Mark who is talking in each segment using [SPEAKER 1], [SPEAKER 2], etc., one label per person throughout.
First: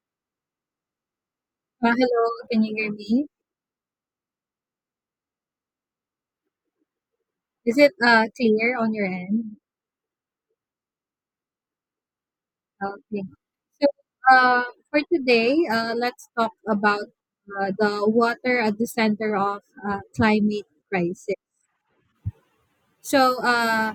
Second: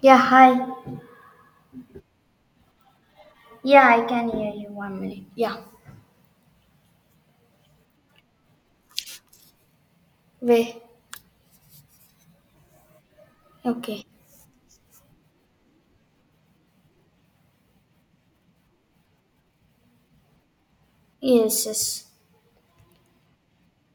[SPEAKER 1] Yeah, hi.
[SPEAKER 2] Hello, can you hear me?
[SPEAKER 1] Yeah, I can hear you. One minute. Yeah.
[SPEAKER 2] Is it clear on your end?
[SPEAKER 1] Wait.
[SPEAKER 2] Okay. So
[SPEAKER 1] Okay.
[SPEAKER 2] uh, for today, let's talk about the water at the center of climate crisis.
[SPEAKER 1] Yes, yes.
[SPEAKER 2] So uh,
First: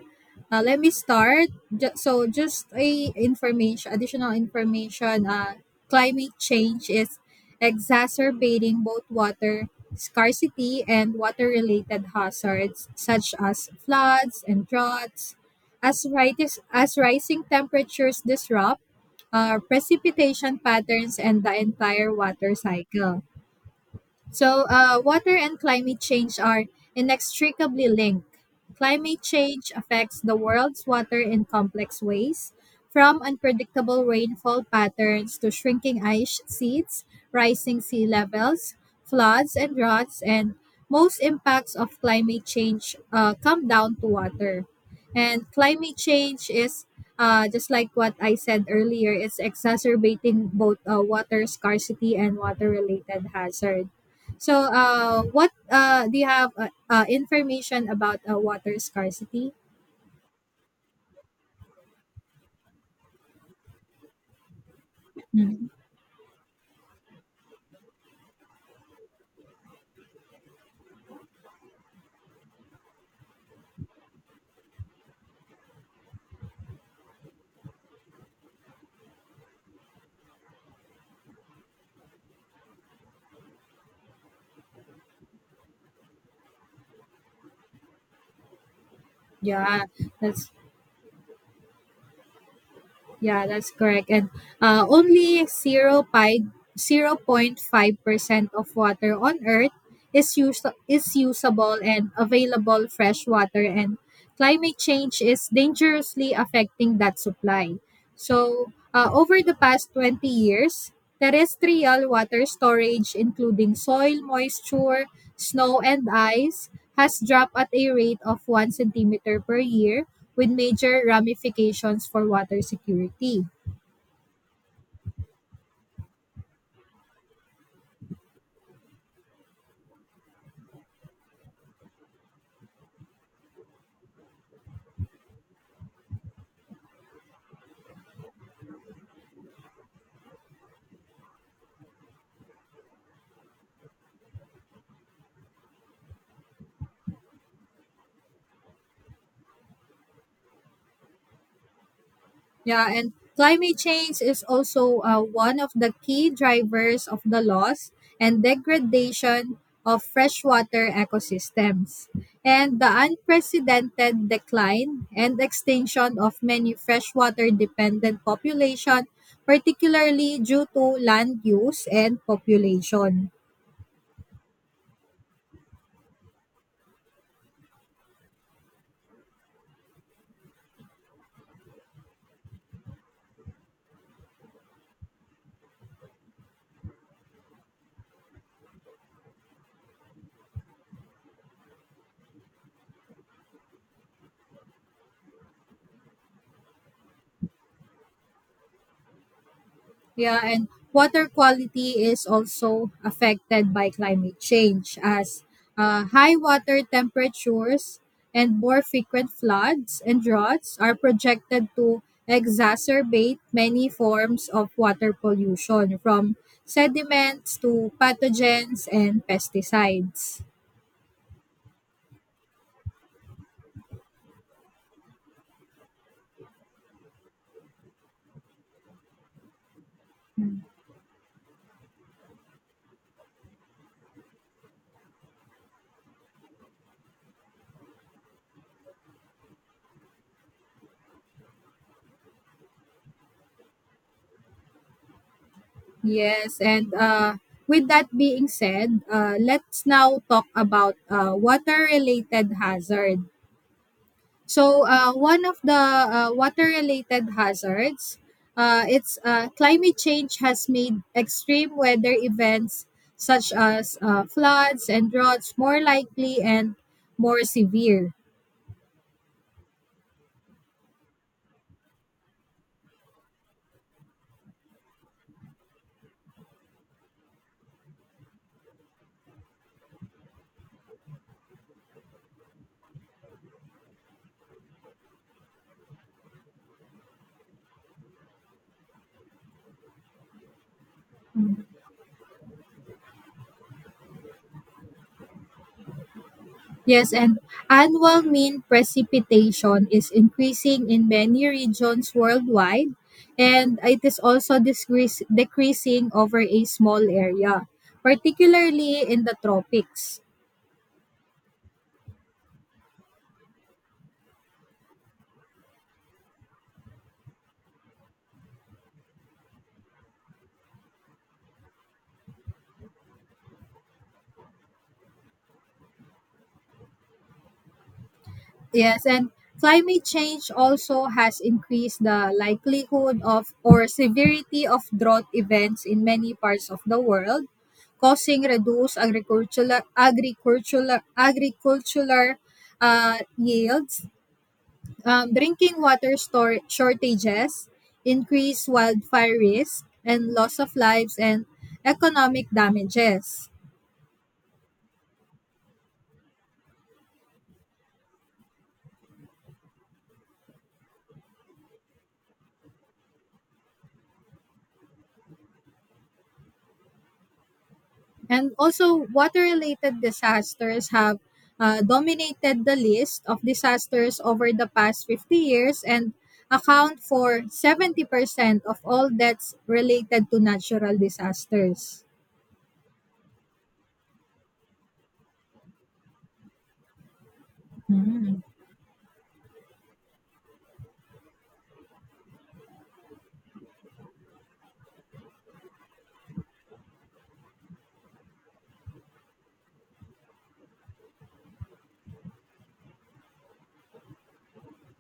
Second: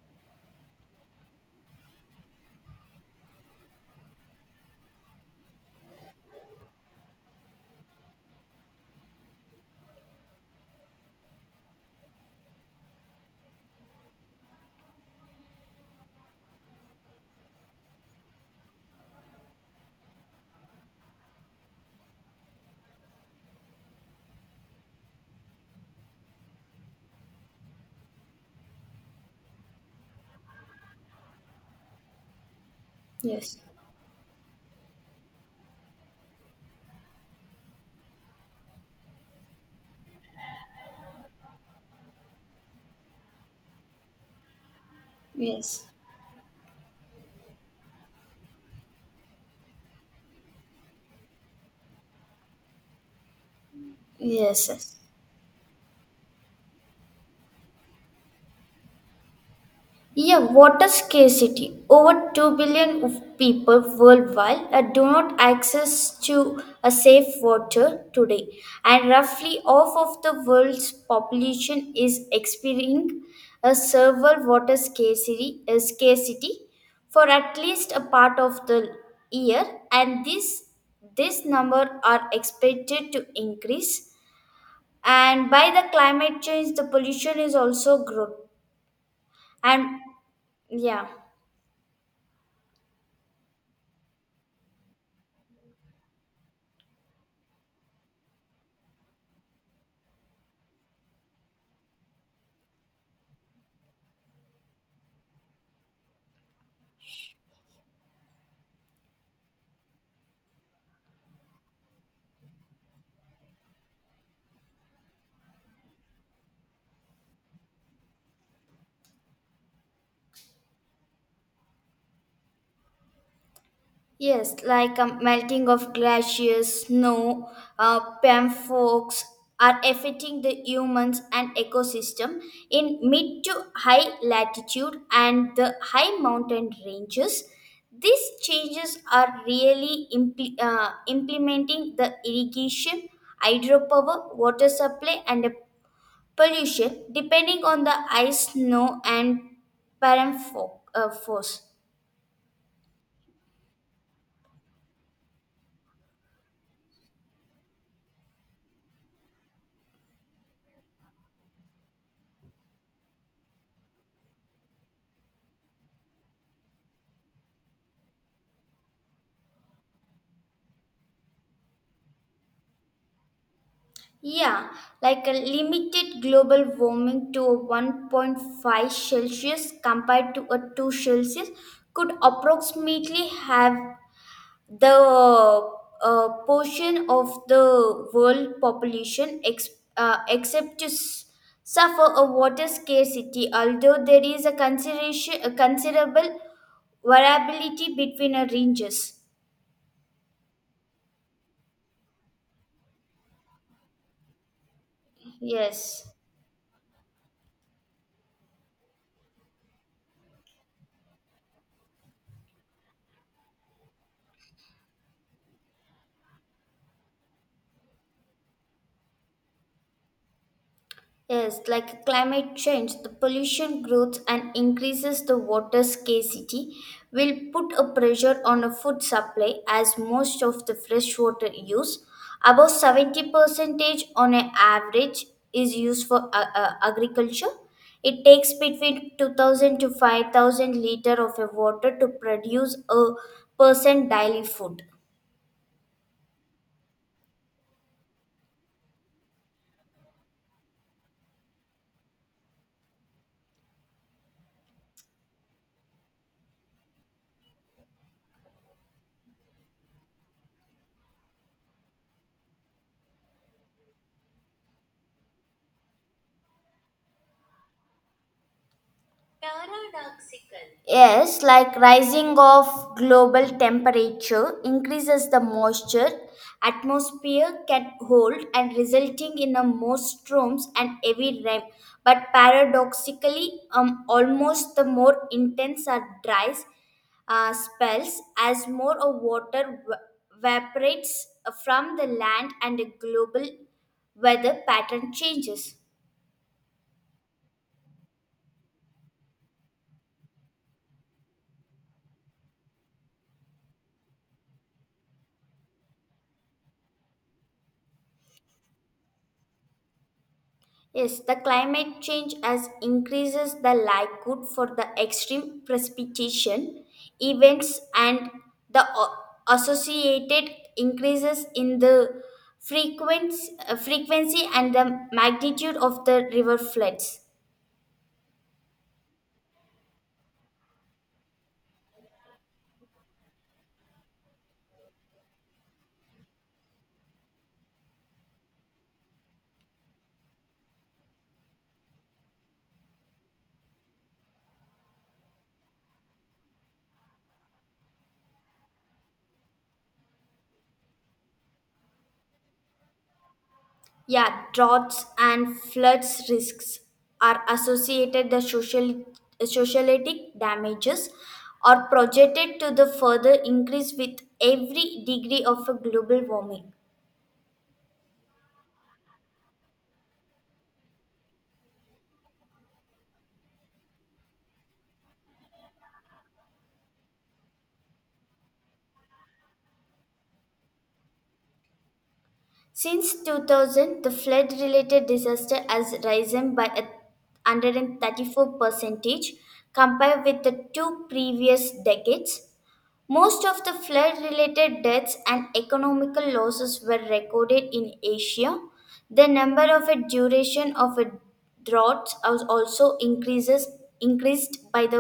[SPEAKER 2] uh, let me start. So just a information, additional information. Climate change is exacerbating both water scarcity and water-related hazards such as floods and droughts. As rising temperatures disrupt precipitation patterns and the entire water cycle. So, water and climate change are inextricably linked. Climate change affects the world's water in complex ways, from
[SPEAKER 1] Yes.
[SPEAKER 2] unpredictable rainfall patterns to shrinking ice sheets, rising sea levels, floods and droughts, and most impacts of climate change come down to water. And
[SPEAKER 1] Yes.
[SPEAKER 2] climate change is just like what I said earlier, it's exacerbating both water scarcity and water related hazard. So,
[SPEAKER 1] Yes, yes.
[SPEAKER 2] what do you have information about water scarcity?
[SPEAKER 1] Yeah, water scarcity. Over 2 billion of people worldwide do not
[SPEAKER 2] Mm.
[SPEAKER 1] access to a safe water today, and roughly half of the world's population is experiencing a severe water scarcity for at least a part of the year, and this number are expected to increase. And by the climate change, the pollution is also growing.
[SPEAKER 2] Yeah,
[SPEAKER 1] And
[SPEAKER 2] that's
[SPEAKER 1] yeah.
[SPEAKER 2] Yeah, that's correct. And only 0.5% of water on Earth is usable and available fresh water, and climate change is dangerously affecting that supply. So, over the past 20 years, terrestrial water storage, including soil moisture, snow, and ice, has dropped at a rate of 1 centimeter per year with major ramifications for water security.
[SPEAKER 1] Yes, like melting of glaciers, snow, pamphorks are affecting the humans and ecosystem in mid to high latitude and the high mountain ranges. These changes are really implementing the irrigation, hydropower, water supply, and the pollution depending on the ice, snow, and force.
[SPEAKER 2] Yeah, and climate change is also one of the key drivers of the loss and degradation of freshwater ecosystems. And the unprecedented decline and extinction of many freshwater dependent population, particularly due to land use and population.
[SPEAKER 1] Yeah, like a limited global warming to a 1.5 Celsius compared to a 2 Celsius could approximately have the portion of the world population uh, except to s- suffer a water scarcity, although there is a considerable variability between the ranges.
[SPEAKER 2] Yeah, and water quality is also affected by climate change as
[SPEAKER 1] Yes.
[SPEAKER 2] high water temperatures and more frequent floods and droughts are projected to exacerbate many forms of water pollution from sediments to pathogens and pesticides.
[SPEAKER 1] Yes, like climate change, the pollution grows and increases the water scarcity, will put a pressure on the food supply as most of the fresh water use, about 70 percentage on an average, is used for agriculture. It takes between 2,000 to 5,000 liter of a water to produce a person daily food.
[SPEAKER 2] Yes, and with that being said, let's now talk about water related hazard. So one of the water-related hazards, it's climate change has made extreme weather events such as floods and droughts more likely and more severe.
[SPEAKER 1] Yes, like rising of global temperature increases the moisture atmosphere can hold and resulting in a more storms and heavy rain. But paradoxically, almost the more intense are dry spells as more of water evaporates from the land and the global weather pattern changes.
[SPEAKER 2] Yes, and annual mean precipitation is increasing in many regions worldwide, and it is also decreasing over a small area, particularly in the tropics.
[SPEAKER 1] Yes, the climate change has increases the likelihood for the extreme precipitation events and the associated increases in the frequency and the magnitude of the river floods.
[SPEAKER 2] Yes, and climate change also has increased the likelihood of or severity of drought events in many parts of the world, causing reduced agricultural yields, drinking water store shortages, increased wildfire risk, and loss of lives and economic damages.
[SPEAKER 1] Yeah, droughts and floods risks are associated the socialitic damages are projected to the further increase with every degree of a global warming.
[SPEAKER 2] And also, water-related disasters have dominated the list of disasters over the past 50 years and account for 70% of all deaths related to natural disasters.
[SPEAKER 1] Since 2000, the flood related disaster has risen by a 134 percentage compared with the two previous decades. Most of the flood related deaths and economical losses were recorded in Asia. The number of a duration of a drought also increases increased by the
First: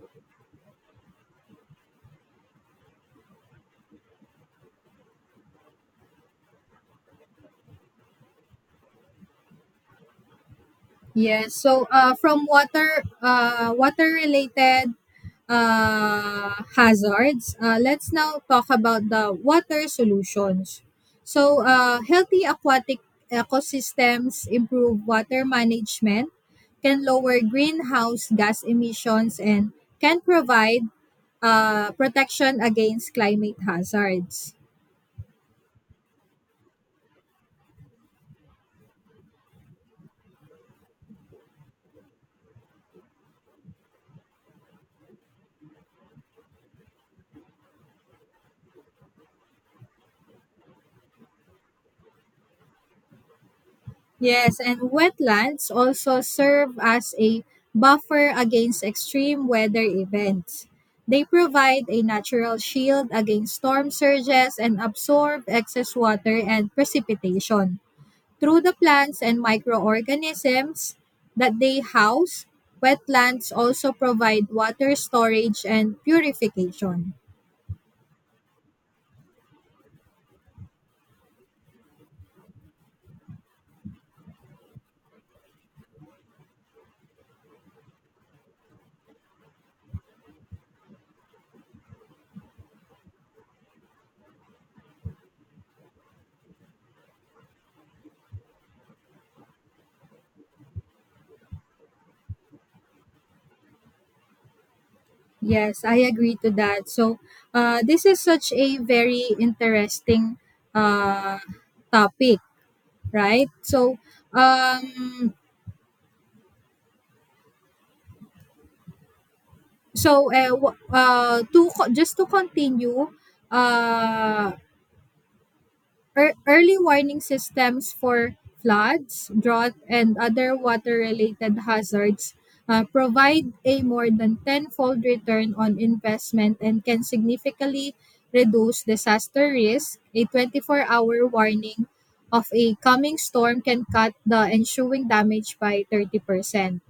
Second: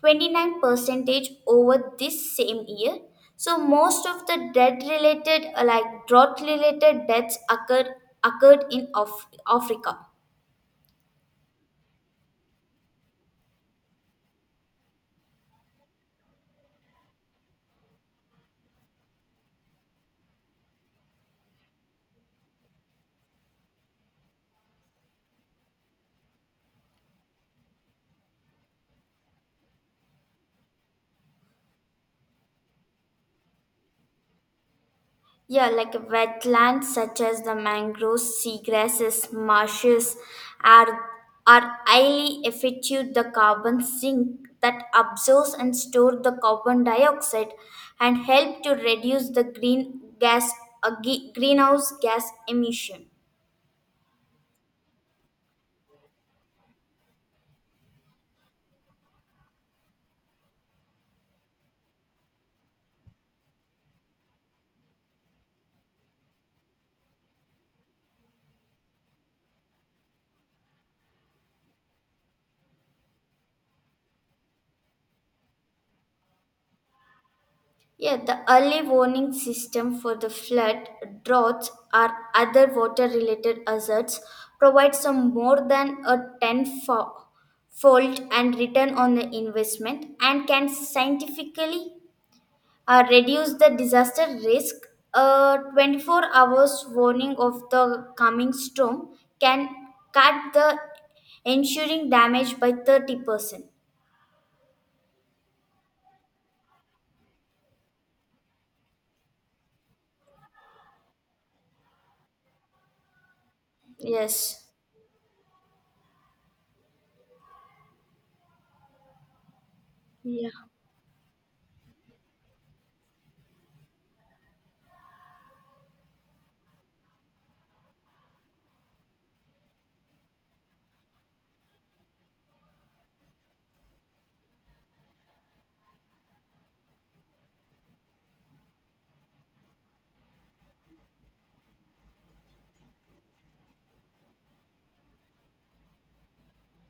[SPEAKER 1] 29 percentage over this same year. So most of the death related like drought related deaths occurred in Africa.
[SPEAKER 2] Yes. So from water water related hazards, let's now talk about the water solutions. So healthy aquatic ecosystems improve water management, can lower greenhouse gas emissions, and can provide protection against climate hazards.
[SPEAKER 1] Yeah, like wetlands such as the mangroves, seagrasses, marshes are are highly effective the carbon sink that absorbs and stores the carbon dioxide and help to reduce the greenhouse gas emission.
[SPEAKER 2] Yes, and wetlands also serve as a buffer against extreme weather events. They provide a natural shield against storm surges and absorb excess water and precipitation. Through the plants and microorganisms that they house, wetlands also provide water storage and purification.
[SPEAKER 1] Yeah, the early warning system for the flood, droughts, or other water related hazards provides some more than a tenfold and return on the investment and can scientifically reduce the disaster risk. A 24 hours warning of the coming storm can cut the ensuring damage by 30%.
[SPEAKER 2] Yes, I agree to that. So, this is such a very interesting uh, topic, right? So,
[SPEAKER 1] Yes.
[SPEAKER 2] um, so
[SPEAKER 1] Yeah.
[SPEAKER 2] just to continue, uh, early warning systems for floods, drought, and other water-related hazards provide a more than tenfold return on investment and can significantly reduce disaster risk. A 24-hour warning of a coming storm can cut the ensuing damage by 30%.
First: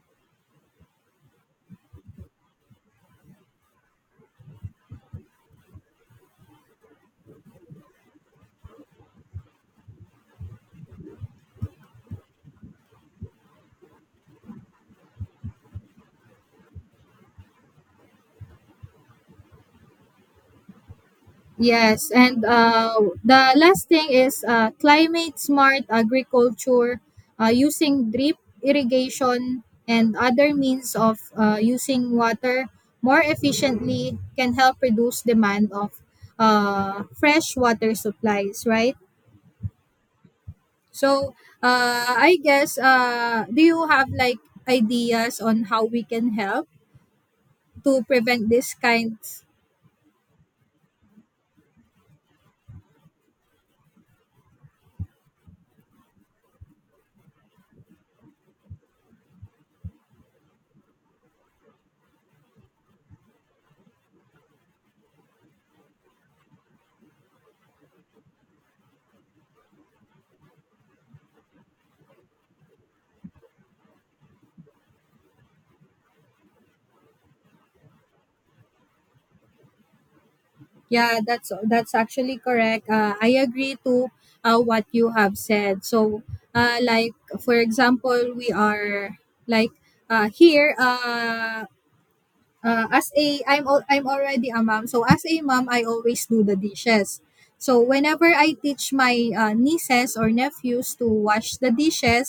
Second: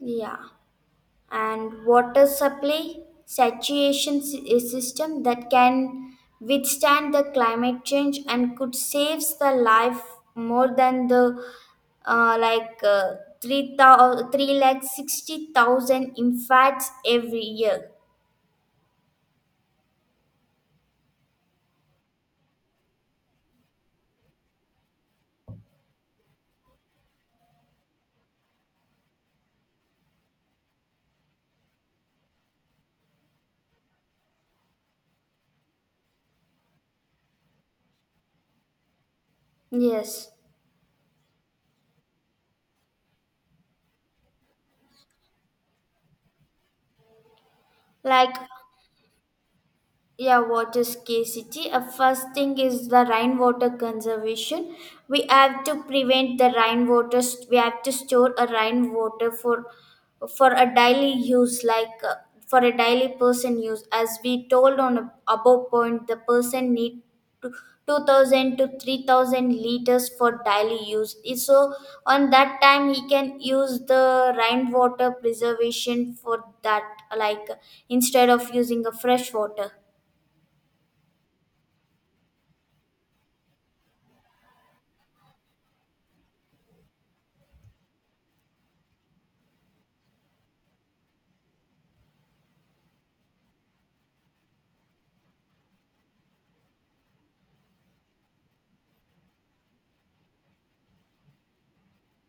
[SPEAKER 1] Yeah. And water supply saturation system that can withstand the climate change and could saves the life more than the like 3 lakh 60,000 infants every year.
[SPEAKER 2] Yes, and the last thing is climate smart agriculture using drip irrigation and other means of using water more efficiently can help reduce demand of fresh water supplies, right?
[SPEAKER 1] Yes.
[SPEAKER 2] So I guess do you have like ideas on how we can help to
[SPEAKER 1] Like
[SPEAKER 2] prevent this kind.
[SPEAKER 1] yeah water scarcity a first thing is the rainwater conservation. We have to prevent the rainwater. We have to store a rainwater for a daily use like for a daily person use as we told on a, above point the person need to 2,000 to 3,000 liters for daily use. So on that time he can use the rainwater preservation for that like instead of using a fresh water.
[SPEAKER 2] Yeah, that's actually correct. I agree to what you have said. So, like for example, we are like here. As a I'm already a mom. So as a mom, I always do the dishes. So whenever I teach my nieces or nephews to wash the dishes,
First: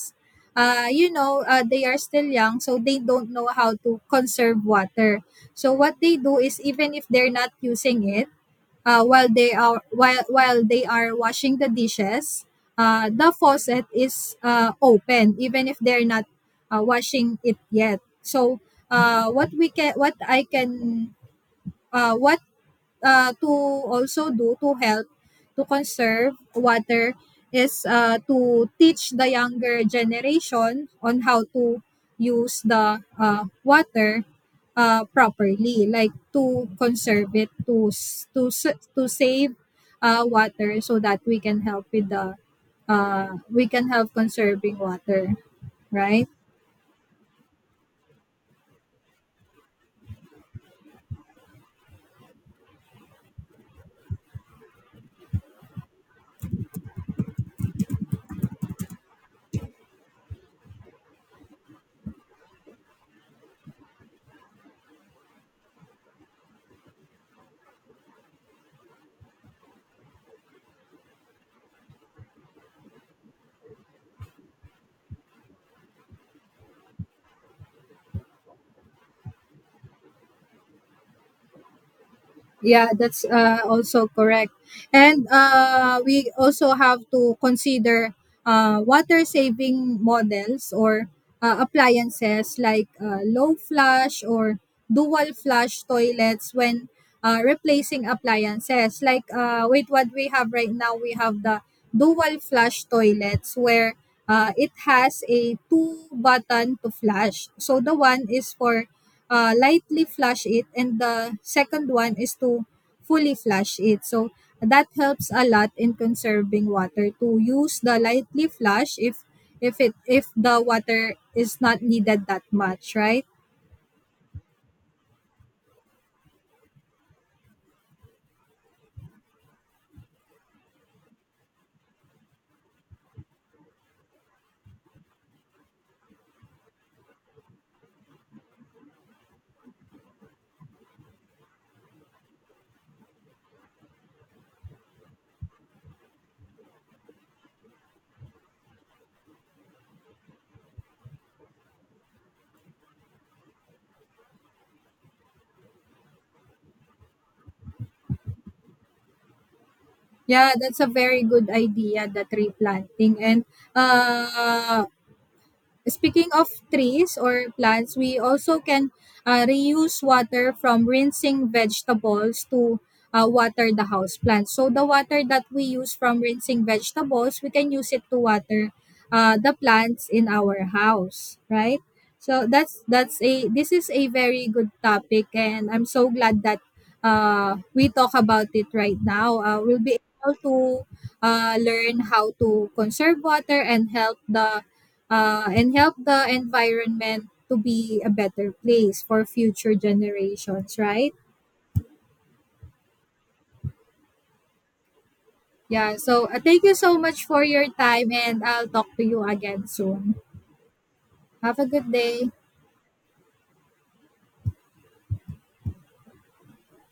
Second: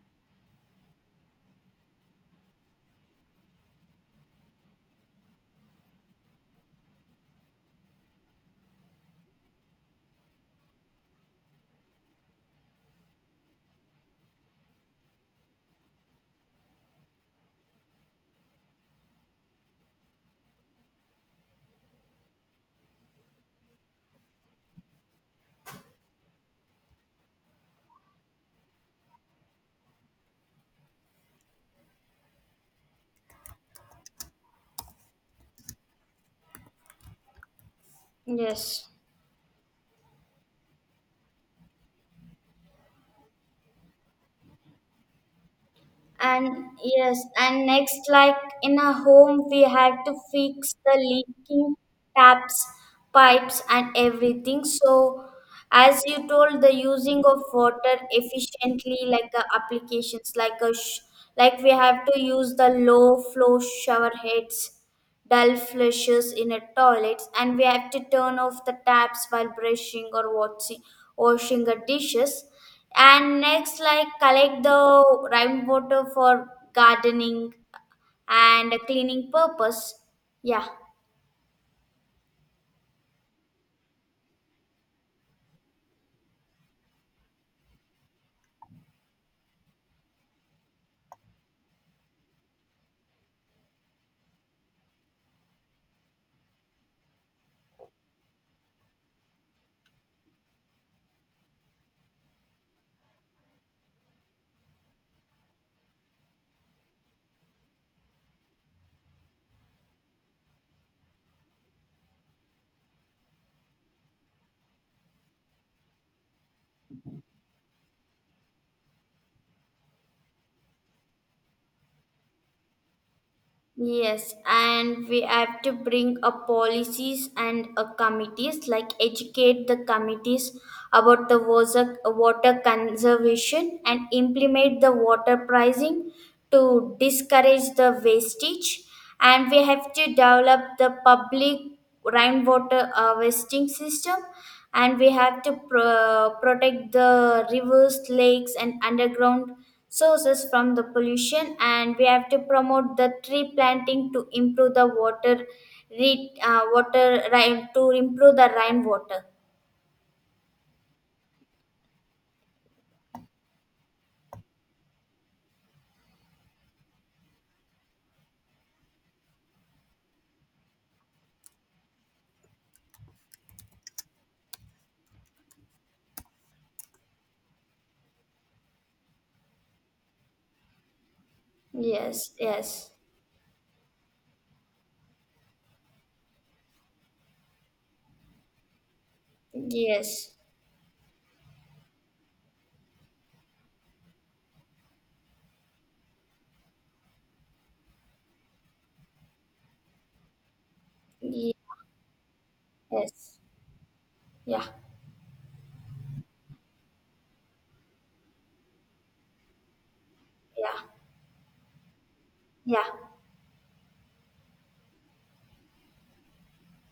[SPEAKER 2] they are still young, so they don't know how to conserve water. So what they do is even if they're not using it while they are while they are washing the dishes, the faucet is open even if they're not washing it yet. So what we can what I can what to also do to help to conserve water is to teach the younger generation on how to use the water properly, like to conserve it,
[SPEAKER 1] Yes.
[SPEAKER 2] to save water so that we can help with the we can help conserving water, right?
[SPEAKER 1] And yes, and next, like in a home, we had to fix the leaking taps, pipes, and everything. So, as you told, the using of water efficiently, like applications, like we have to use the low flow shower heads dull flushes in our toilets, and we have to turn off the taps while brushing or watching, washing the dishes. And next, like collect the rainwater for gardening and cleaning purpose. Yeah.
[SPEAKER 2] Yeah, that's also correct. And we also have to consider water saving models or appliances like low flush or dual flush toilets when replacing appliances. Like with what we have right now, we have the dual flush toilets where it has a two button to flash. So the one is for lightly flash it and the second one is to fully flash it. So that helps a lot in conserving water, to use the lightly flash if the water is not needed that much, right?
[SPEAKER 1] Yes, and we have to bring up policies and committees, like educate the committees about the water conservation and implement the water pricing to discourage the wastage, and we have to develop the public rainwater harvesting system, and we have to protect the rivers lakes and underground sources from the pollution, and we have to promote the tree planting to improve the water rain to improve the rainwater.
[SPEAKER 2] Yeah, that's a very good idea, the tree planting. And uh, speaking of trees or plants, we also can reuse water from rinsing vegetables to water the house plants. So the water that we use from rinsing vegetables, we can use it to water the plants in our house, right?
[SPEAKER 1] Yes.
[SPEAKER 2] So
[SPEAKER 1] Yes.
[SPEAKER 2] that's a this is a very good topic, and I'm so glad that we talk about it right now. We'll be
[SPEAKER 1] Yes.
[SPEAKER 2] able to learn how to conserve water and help the environment to be a better place for future generations, right?
[SPEAKER 1] ye- yes. Yeah.
[SPEAKER 2] Yeah, so thank you so much for your time and I'll talk to you again soon.
[SPEAKER 1] Yeah.
[SPEAKER 2] Have a good day.
[SPEAKER 1] Yeah.